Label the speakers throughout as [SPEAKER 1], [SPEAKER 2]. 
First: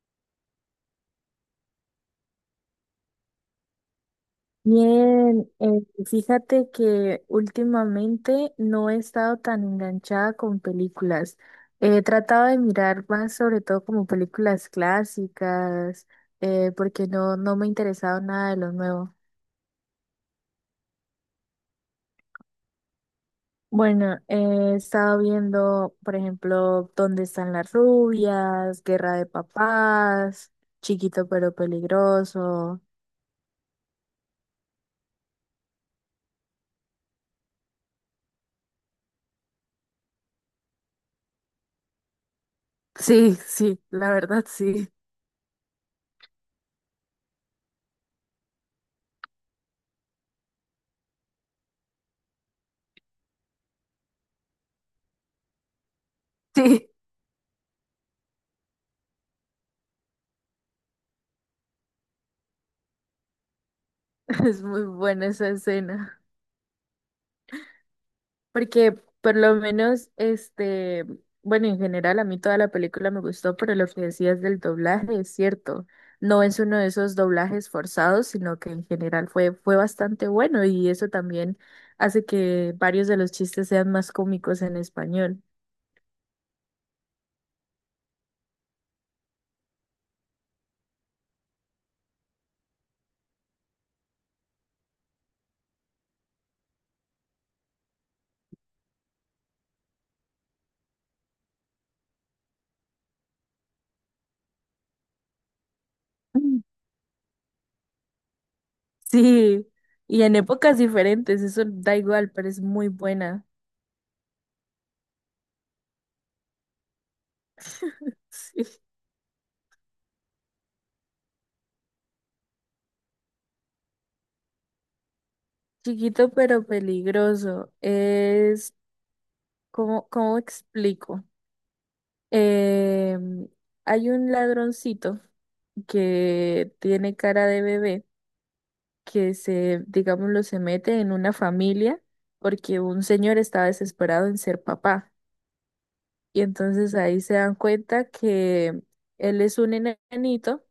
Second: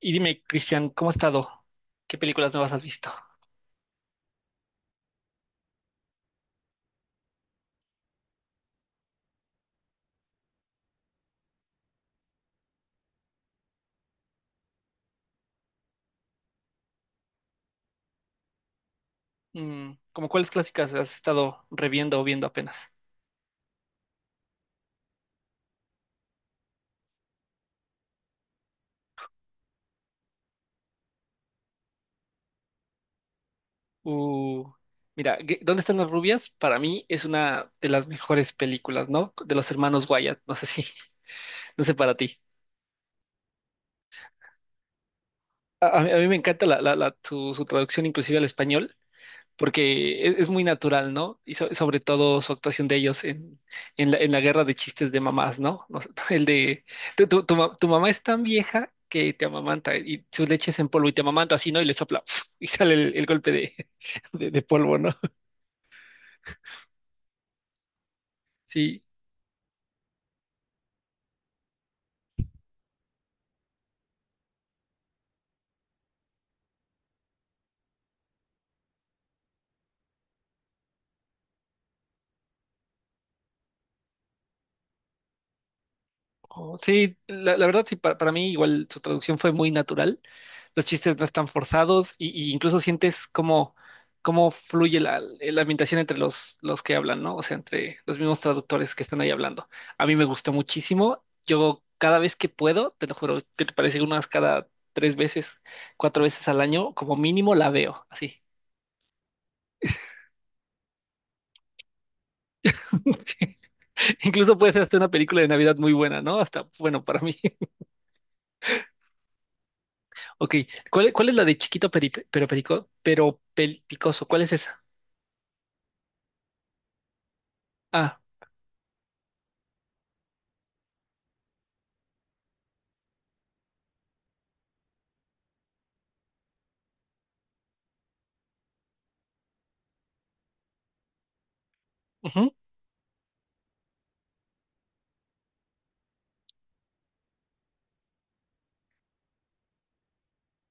[SPEAKER 1] Y dime, Cristian, ¿cómo has estado? ¿Qué películas nuevas has visto?
[SPEAKER 2] Bien, fíjate que últimamente no he estado tan enganchada con películas. He tratado de mirar más sobre todo como películas clásicas, porque no me ha interesado nada de lo nuevo.
[SPEAKER 1] Mm, ¿cómo cuáles clásicas has estado reviendo o viendo apenas?
[SPEAKER 2] Bueno, he estado viendo, por ejemplo, ¿Dónde están las rubias? Guerra de papás, Chiquito pero peligroso.
[SPEAKER 1] Uh, mira, ¿dónde están las rubias? Para mí es una de las mejores películas, ¿no? De los hermanos Wyatt, no sé si, no sé para ti.
[SPEAKER 2] Sí, sí, la verdad sí.
[SPEAKER 1] A mí me encanta su, su traducción inclusive al español. Porque es muy natural, ¿no? Y sobre todo su actuación de ellos en en la guerra de chistes de mamás, ¿no? No sé, el de,
[SPEAKER 2] Sí,
[SPEAKER 1] tu mamá es tan vieja que te amamanta y su leche es en polvo y te amamanta así, ¿no? Y le sopla y sale el golpe de, de
[SPEAKER 2] es muy
[SPEAKER 1] polvo, ¿no?
[SPEAKER 2] buena esa escena. Porque
[SPEAKER 1] Sí.
[SPEAKER 2] por lo menos, bueno, en general a mí toda la película me gustó, pero lo que decías del doblaje es cierto. No es uno de esos doblajes forzados, sino que en general fue bastante bueno y eso también hace que varios de los chistes sean más cómicos en español.
[SPEAKER 1] Oh, sí, la verdad sí, para mí igual su traducción fue muy natural, los chistes no están forzados y incluso sientes cómo, cómo fluye la ambientación entre los que hablan, ¿no? O sea, entre los mismos traductores que están ahí hablando. A mí me gustó muchísimo, yo cada vez que puedo, te lo juro, que te parece unas cada tres veces, cuatro veces al
[SPEAKER 2] Mm.
[SPEAKER 1] año, como mínimo la veo, así.
[SPEAKER 2] Sí, y en épocas diferentes, eso da igual, pero es muy buena.
[SPEAKER 1] Sí. Incluso puede ser hasta una película de Navidad muy buena, ¿no? Hasta, bueno, para mí.
[SPEAKER 2] Sí.
[SPEAKER 1] Ok, ¿cuál es la de chiquito peri- pero perico, pero pel- picoso? ¿Cuál es esa?
[SPEAKER 2] Chiquito pero peligroso.
[SPEAKER 1] Ah,
[SPEAKER 2] Es, cómo explico? Eh, hay un ladroncito que tiene cara de bebé que se, digámoslo, se mete en una familia
[SPEAKER 1] ujú,
[SPEAKER 2] porque un señor está desesperado en ser papá. Y entonces ahí se dan cuenta que él es un enanito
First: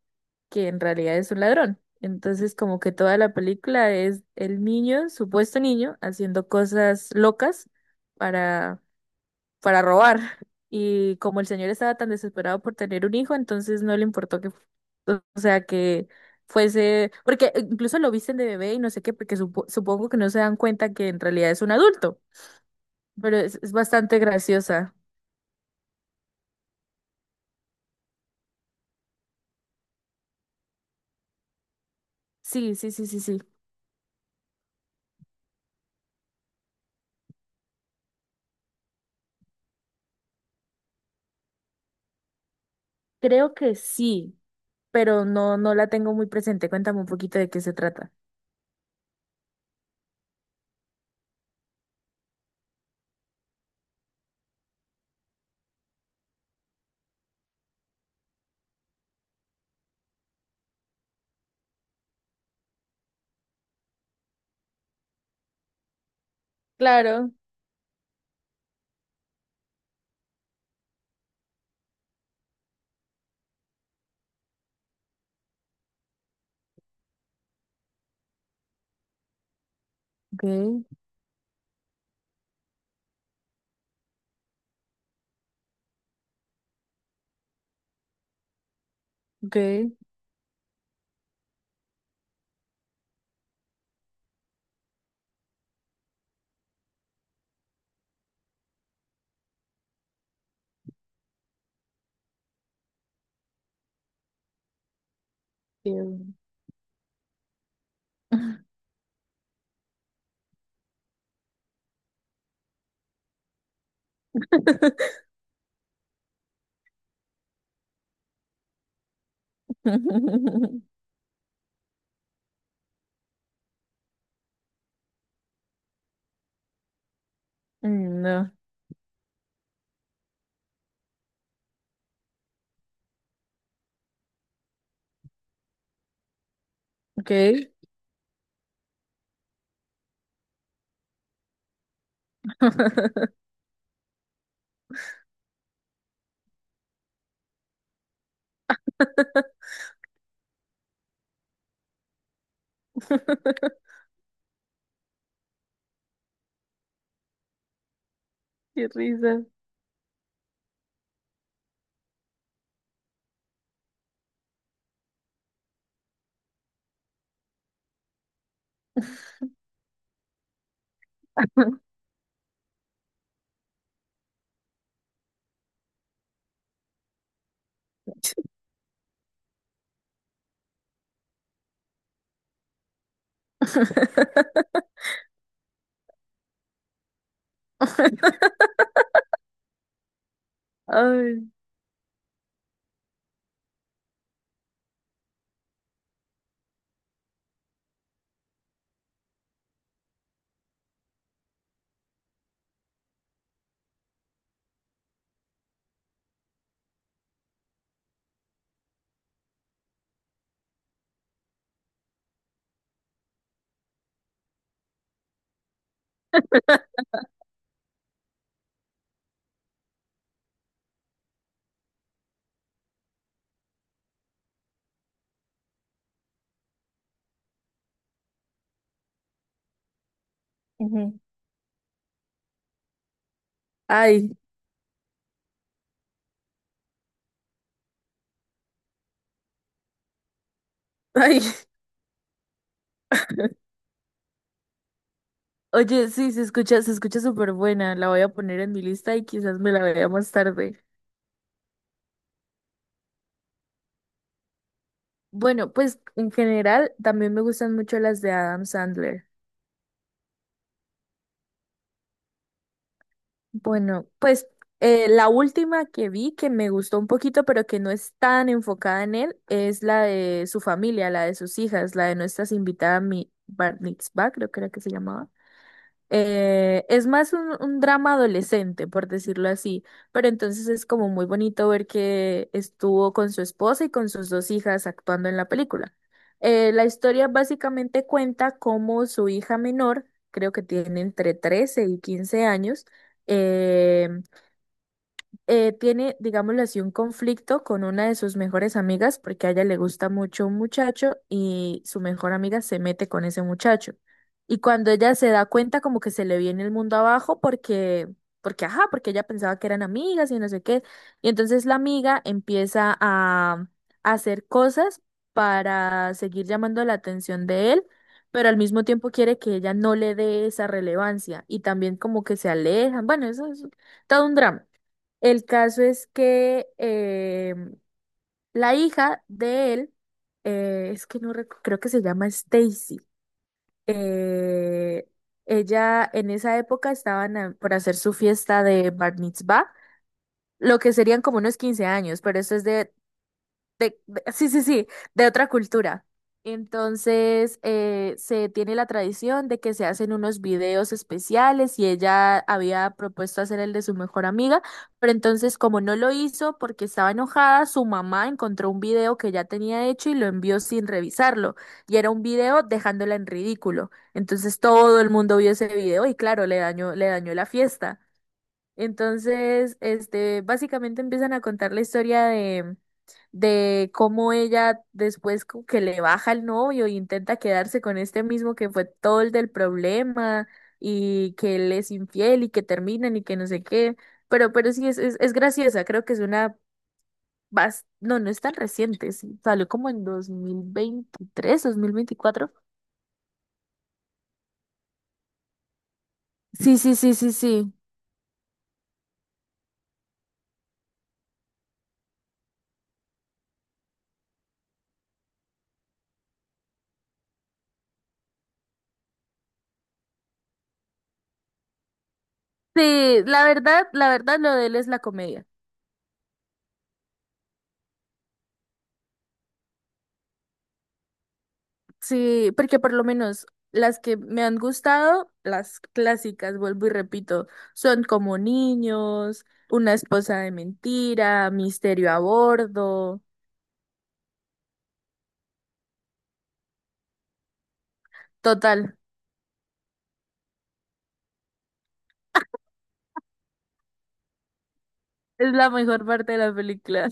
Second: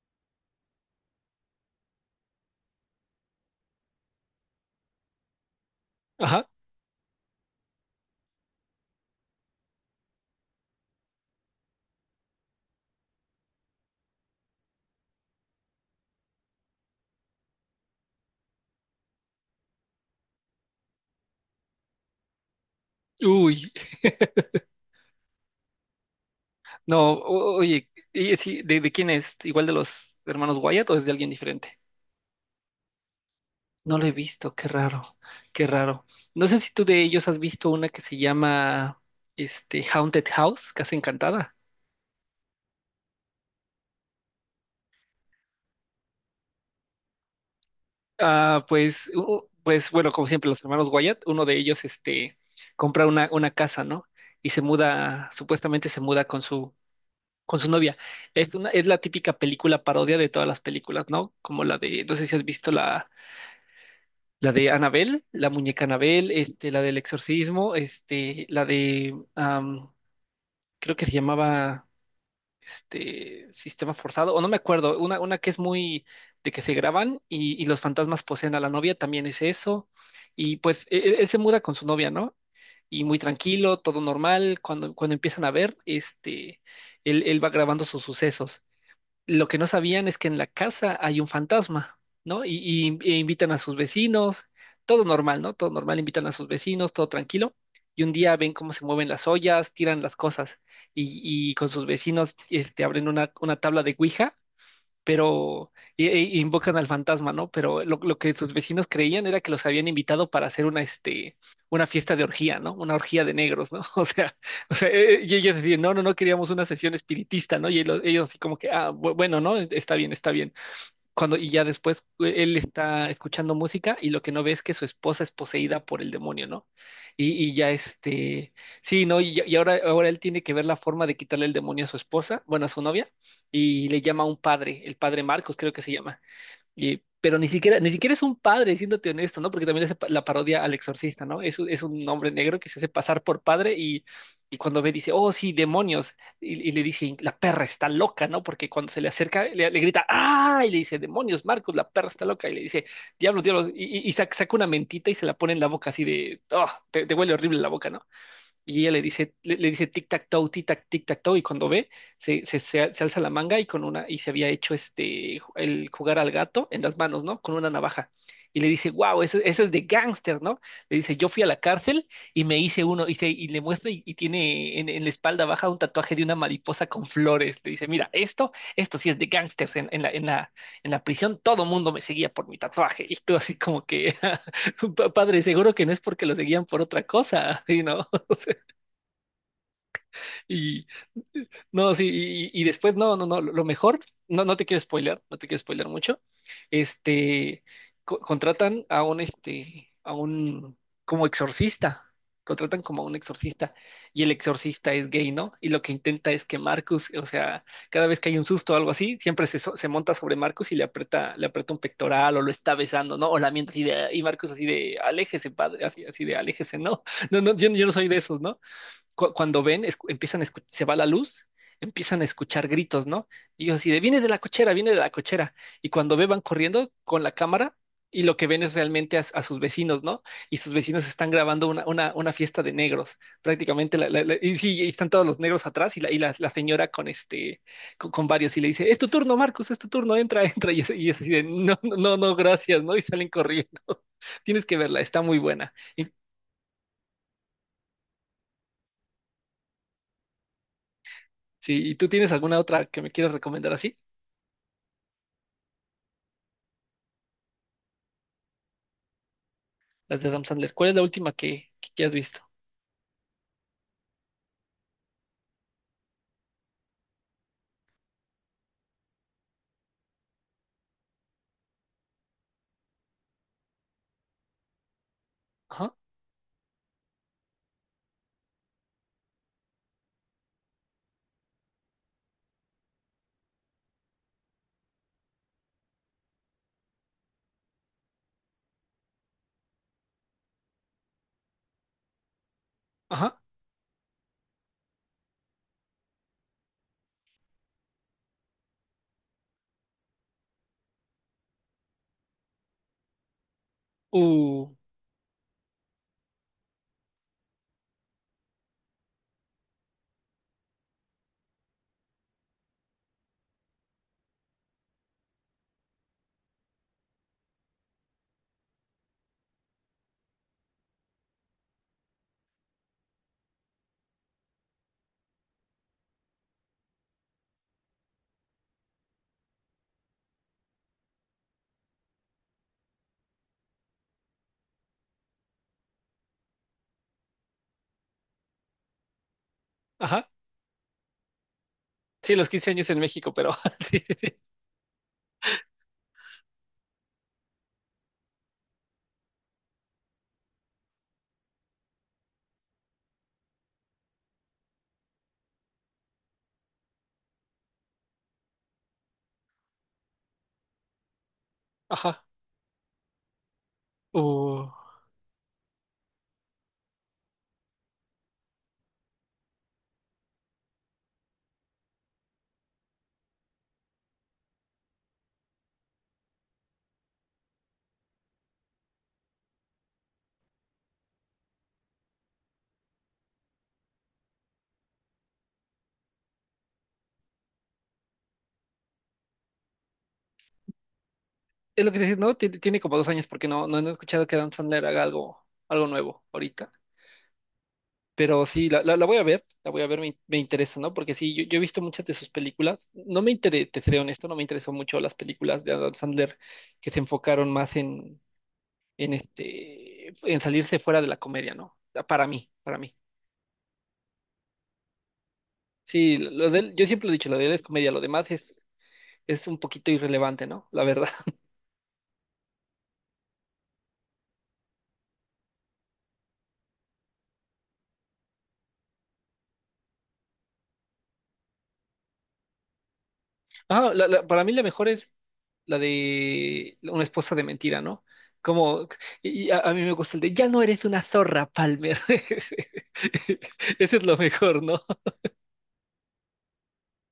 [SPEAKER 2] que en realidad es un ladrón. Entonces como que toda la película es el niño, supuesto niño,
[SPEAKER 1] ajá.
[SPEAKER 2] haciendo cosas locas para para robar. Y como el señor estaba tan desesperado por tener un hijo, entonces no le importó que, o sea, que fuese, porque incluso lo visten de bebé y no sé qué, porque supongo que no se dan cuenta que en realidad es un adulto, pero
[SPEAKER 1] Uy,
[SPEAKER 2] es bastante graciosa.
[SPEAKER 1] no, oye, y sí, ¿de quién es? ¿Igual de los hermanos Wyatt o es de alguien diferente?
[SPEAKER 2] Sí, sí, sí, sí, sí.
[SPEAKER 1] No lo he visto, qué raro, qué raro. No sé si tú de ellos has visto una que se llama este Haunted House, Casa Encantada.
[SPEAKER 2] Creo que sí, pero no, no la tengo muy presente. Cuéntame un poquito de qué se trata.
[SPEAKER 1] Ah, pues, bueno, como siempre, los hermanos Wyatt, uno de ellos este compra una casa, ¿no? Y se muda, supuestamente se muda con su novia. Es una, es la típica película parodia de todas las películas, ¿no? Como la de, no sé si has visto la, la de Annabelle, la muñeca Annabelle, este, la del
[SPEAKER 2] Claro.
[SPEAKER 1] exorcismo, este, la de, creo que se llamaba, este, Sistema Forzado, o no me acuerdo, una que es muy de que se graban y los fantasmas poseen a la novia, también es eso. Y
[SPEAKER 2] Okay,
[SPEAKER 1] pues él se muda con su novia, ¿no? Y muy tranquilo, todo normal. Cuando, cuando empiezan a ver, este, él va grabando sus sucesos. Lo que no
[SPEAKER 2] okay.
[SPEAKER 1] sabían es que en la casa hay un fantasma, ¿no? E invitan a sus vecinos, todo normal, ¿no? Todo normal, invitan a sus vecinos, todo tranquilo. Y un día ven cómo se mueven las ollas, tiran las cosas y, y con sus vecinos este, abren una tabla de Ouija pero
[SPEAKER 2] Bien.
[SPEAKER 1] y invocan al fantasma, ¿no? Pero lo que sus vecinos creían era que los habían invitado para hacer una, este, una fiesta de orgía, ¿no? Una orgía de negros, ¿no? O sea, y ellos decían, no, no, no queríamos una sesión espiritista, ¿no? Y ellos así como que, ah, bueno, ¿no? Está bien, está bien. Cuando, y ya después él está escuchando música y lo que no ve es que su esposa es poseída por el demonio, ¿no? Y ya
[SPEAKER 2] Mm, no,
[SPEAKER 1] este, sí, ¿no? Y, y ahora, ahora él tiene que ver la forma de quitarle el demonio a su esposa, bueno, a su novia, y le llama a un padre, el padre Marcos creo que se llama. Y,
[SPEAKER 2] ok.
[SPEAKER 1] pero ni siquiera, ni siquiera es un padre, siéndote honesto, ¿no? Porque también es la parodia al exorcista, ¿no? Es, es un hombre negro que se hace pasar por padre y cuando ve dice, oh, sí, demonios. Y le dice, la perra está loca, ¿no? Porque cuando se le acerca, le grita, ¡ah! Y le dice, demonios, Marcos, la perra está loca. Y le dice, diablos, diablos. Y, y- y sac- saca una mentita y se la pone en la boca así de, oh, te huele horrible la boca, ¿no? Y
[SPEAKER 2] Qué
[SPEAKER 1] ella le dice,
[SPEAKER 2] risa.
[SPEAKER 1] le dice tic-tac-toe, tic-tac, tic-tac-toe, y cuando ve, se, se alza la manga y con una, y se había hecho este, el jugar al gato en las manos, ¿no? Con una navaja. Y le dice, wow, eso es de gángster, ¿no? Le dice, yo fui a la cárcel y me hice uno, y, se, y le muestra y tiene en la espalda baja un tatuaje de una mariposa con flores. Le dice, mira, esto sí es de gángsters en la, en la, en la prisión, todo mundo me seguía por mi tatuaje. Y tú así como que, padre, seguro que no es porque lo seguían por otra cosa, ¿sí, no? Y
[SPEAKER 2] Ay,
[SPEAKER 1] no, sí, y después, no, no, no, lo mejor, no, no te quiero spoiler, no te quiero spoiler mucho. Este, contratan a un, este, a un, como exorcista, contratan como a un exorcista, y el exorcista es gay, ¿no? Y lo que intenta es que Marcus, o sea, cada vez que hay un susto o algo así, siempre se, se monta sobre Marcus y le aprieta un pectoral o lo está besando, ¿no? O la miente así de, y Marcus así de, aléjese, padre, así, así de, aléjese, ¿no? No, no, yo no soy de esos, ¿no? cu- cuando ven, empiezan a se va la luz, empiezan a escuchar gritos, ¿no? Y yo así de, viene de la cochera, viene de la cochera. Y cuando ve, van corriendo con la cámara y lo que ven es realmente a sus vecinos, ¿no? Y sus vecinos
[SPEAKER 2] ujú,
[SPEAKER 1] están grabando una fiesta de negros, prácticamente.
[SPEAKER 2] ay,
[SPEAKER 1] Y sí, y están todos los negros atrás y la, la señora con este, con varios y le dice, es tu turno, Marcus, es tu turno, entra, entra. Y es así
[SPEAKER 2] ay.
[SPEAKER 1] de, no, no, no, no, gracias, ¿no? Y salen corriendo. Tienes que verla, está muy buena. Y,
[SPEAKER 2] Oye, sí, se escucha súper buena. La voy a poner en mi lista y quizás me la vea más tarde.
[SPEAKER 1] sí, ¿y tú tienes alguna otra que me quieras recomendar así?
[SPEAKER 2] Bueno, pues en general también me gustan mucho las de Adam Sandler.
[SPEAKER 1] Las de Adam Sandler. ¿Cuál es la última que has visto?
[SPEAKER 2] Bueno, pues la última que vi que me gustó un poquito, pero que no es tan enfocada en él, es la de su familia, la de sus hijas, la de nuestras invitadas, mi Bar Mitzvah, creo que era que se llamaba.
[SPEAKER 1] Ajá,
[SPEAKER 2] Es más un drama adolescente, por decirlo así, pero entonces es como muy bonito ver que estuvo con su esposa y con sus dos hijas actuando en la película. La historia básicamente cuenta cómo su hija menor, creo que tiene entre 13 y 15 años,
[SPEAKER 1] ajá,
[SPEAKER 2] eh, tiene, digámoslo así, un conflicto con una de sus mejores amigas porque a ella le gusta mucho un muchacho y su mejor amiga se mete con ese muchacho. Y
[SPEAKER 1] uh,
[SPEAKER 2] cuando ella se da cuenta como que se le viene el mundo abajo porque, porque, ajá, porque ella pensaba que eran amigas y no sé qué. Y entonces la amiga a hacer cosas para seguir llamando la atención de él. Pero al mismo tiempo quiere que ella no le dé esa relevancia y también como que se alejan. Bueno, eso es todo un drama. El caso es que la hija de él, es que no recu- creo que se llama Stacy. eh, ella en esa época por hacer su fiesta de Bar Mitzvah,
[SPEAKER 1] ajá.
[SPEAKER 2] lo que serían como unos 15 años,
[SPEAKER 1] Sí,
[SPEAKER 2] pero
[SPEAKER 1] los
[SPEAKER 2] esto es
[SPEAKER 1] 15 años
[SPEAKER 2] de,
[SPEAKER 1] en México, pero sí, sí, sí.
[SPEAKER 2] sí, sí, sí, de otra cultura. Entonces, se tiene la tradición de que se hacen unos videos especiales y ella había propuesto hacer el de su mejor amiga, pero entonces como no lo hizo porque estaba enojada, su mamá encontró un video que ya tenía hecho y lo envió sin revisarlo. Y era un
[SPEAKER 1] Ajá,
[SPEAKER 2] video dejándola en ridículo. Entonces
[SPEAKER 1] uh.
[SPEAKER 2] todo el mundo vio ese video y claro, le dañó la fiesta. Entonces, básicamente empiezan a contar la historia de cómo ella después como que le baja el novio y intenta quedarse con este mismo que fue todo el del problema y que él es infiel y que terminan y que no sé qué. Pero sí, es graciosa, creo que es una... No, no es tan reciente, sí, salió como en 2023, dos
[SPEAKER 1] Es lo
[SPEAKER 2] mil
[SPEAKER 1] que te decía, ¿no?
[SPEAKER 2] veinticuatro
[SPEAKER 1] Tiene, tiene como dos años porque no, no, no he escuchado que Adam Sandler haga algo, algo nuevo ahorita.
[SPEAKER 2] Sí, sí, sí, sí, sí.
[SPEAKER 1] Pero sí, la voy a ver, la voy a ver, me interesa, ¿no? Porque sí, yo he visto muchas de sus películas. No me interesa, te seré honesto, no me interesó mucho las películas de Adam Sandler que se enfocaron más en este, en salirse fuera de la comedia, ¿no? Para mí, para mí.
[SPEAKER 2] Sí, la verdad, lo de él es la comedia.
[SPEAKER 1] Sí, lo de él, yo siempre lo he dicho, lo de él es comedia, lo demás es un poquito irrelevante, ¿no? La verdad.
[SPEAKER 2] Sí, porque por lo menos las que me han gustado, las clásicas, vuelvo y repito, son como niños, una esposa de mentira, misterio a bordo.
[SPEAKER 1] Ah, para mí la mejor es la de una esposa de mentira, ¿no? Como,
[SPEAKER 2] Total,
[SPEAKER 1] y a mí me gusta el de, ya no eres una zorra, Palmer. Ese es lo mejor, ¿no?
[SPEAKER 2] es la mejor parte de la película.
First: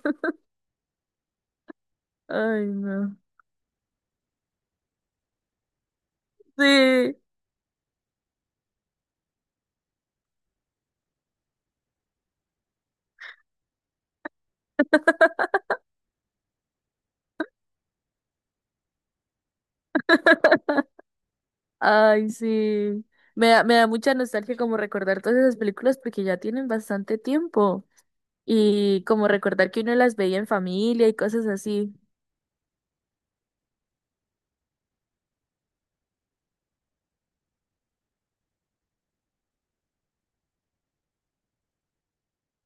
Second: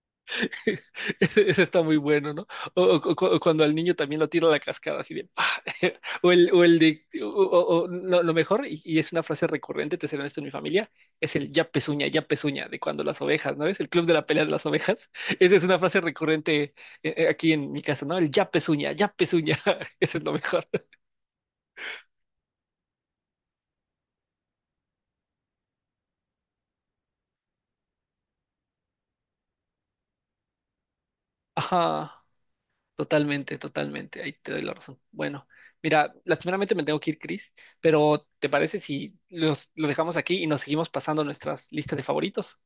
[SPEAKER 1] Ese ese está muy bueno, ¿no?
[SPEAKER 2] Ay,
[SPEAKER 1] O, o
[SPEAKER 2] no.
[SPEAKER 1] o cuando al niño también lo tira a la cascada, así de ¡pah! O el de.
[SPEAKER 2] Sí.
[SPEAKER 1] O, o lo mejor, y es una frase recurrente, te seré honesto en mi familia, es el ya pezuña, de cuando las ovejas, ¿no? Es el club de la pelea de las ovejas. Esa es una frase recurrente aquí en mi casa, ¿no? El ya pezuña, ya pezuña. Ese es lo mejor.
[SPEAKER 2] Ay, sí. Me da mucha nostalgia como recordar todas esas películas porque ya tienen bastante tiempo. Y como recordar que uno las veía en familia y cosas así.
[SPEAKER 1] Ajá. Totalmente, totalmente. Ahí te doy la razón. Bueno, mira, lastimeramente me tengo que ir, Chris, pero ¿te parece si los, lo dejamos aquí y nos seguimos pasando nuestras listas de favoritos?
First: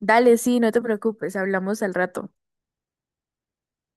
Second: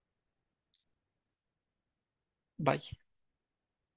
[SPEAKER 2] Dale, sí, no te preocupes, hablamos al rato.
[SPEAKER 1] Bye.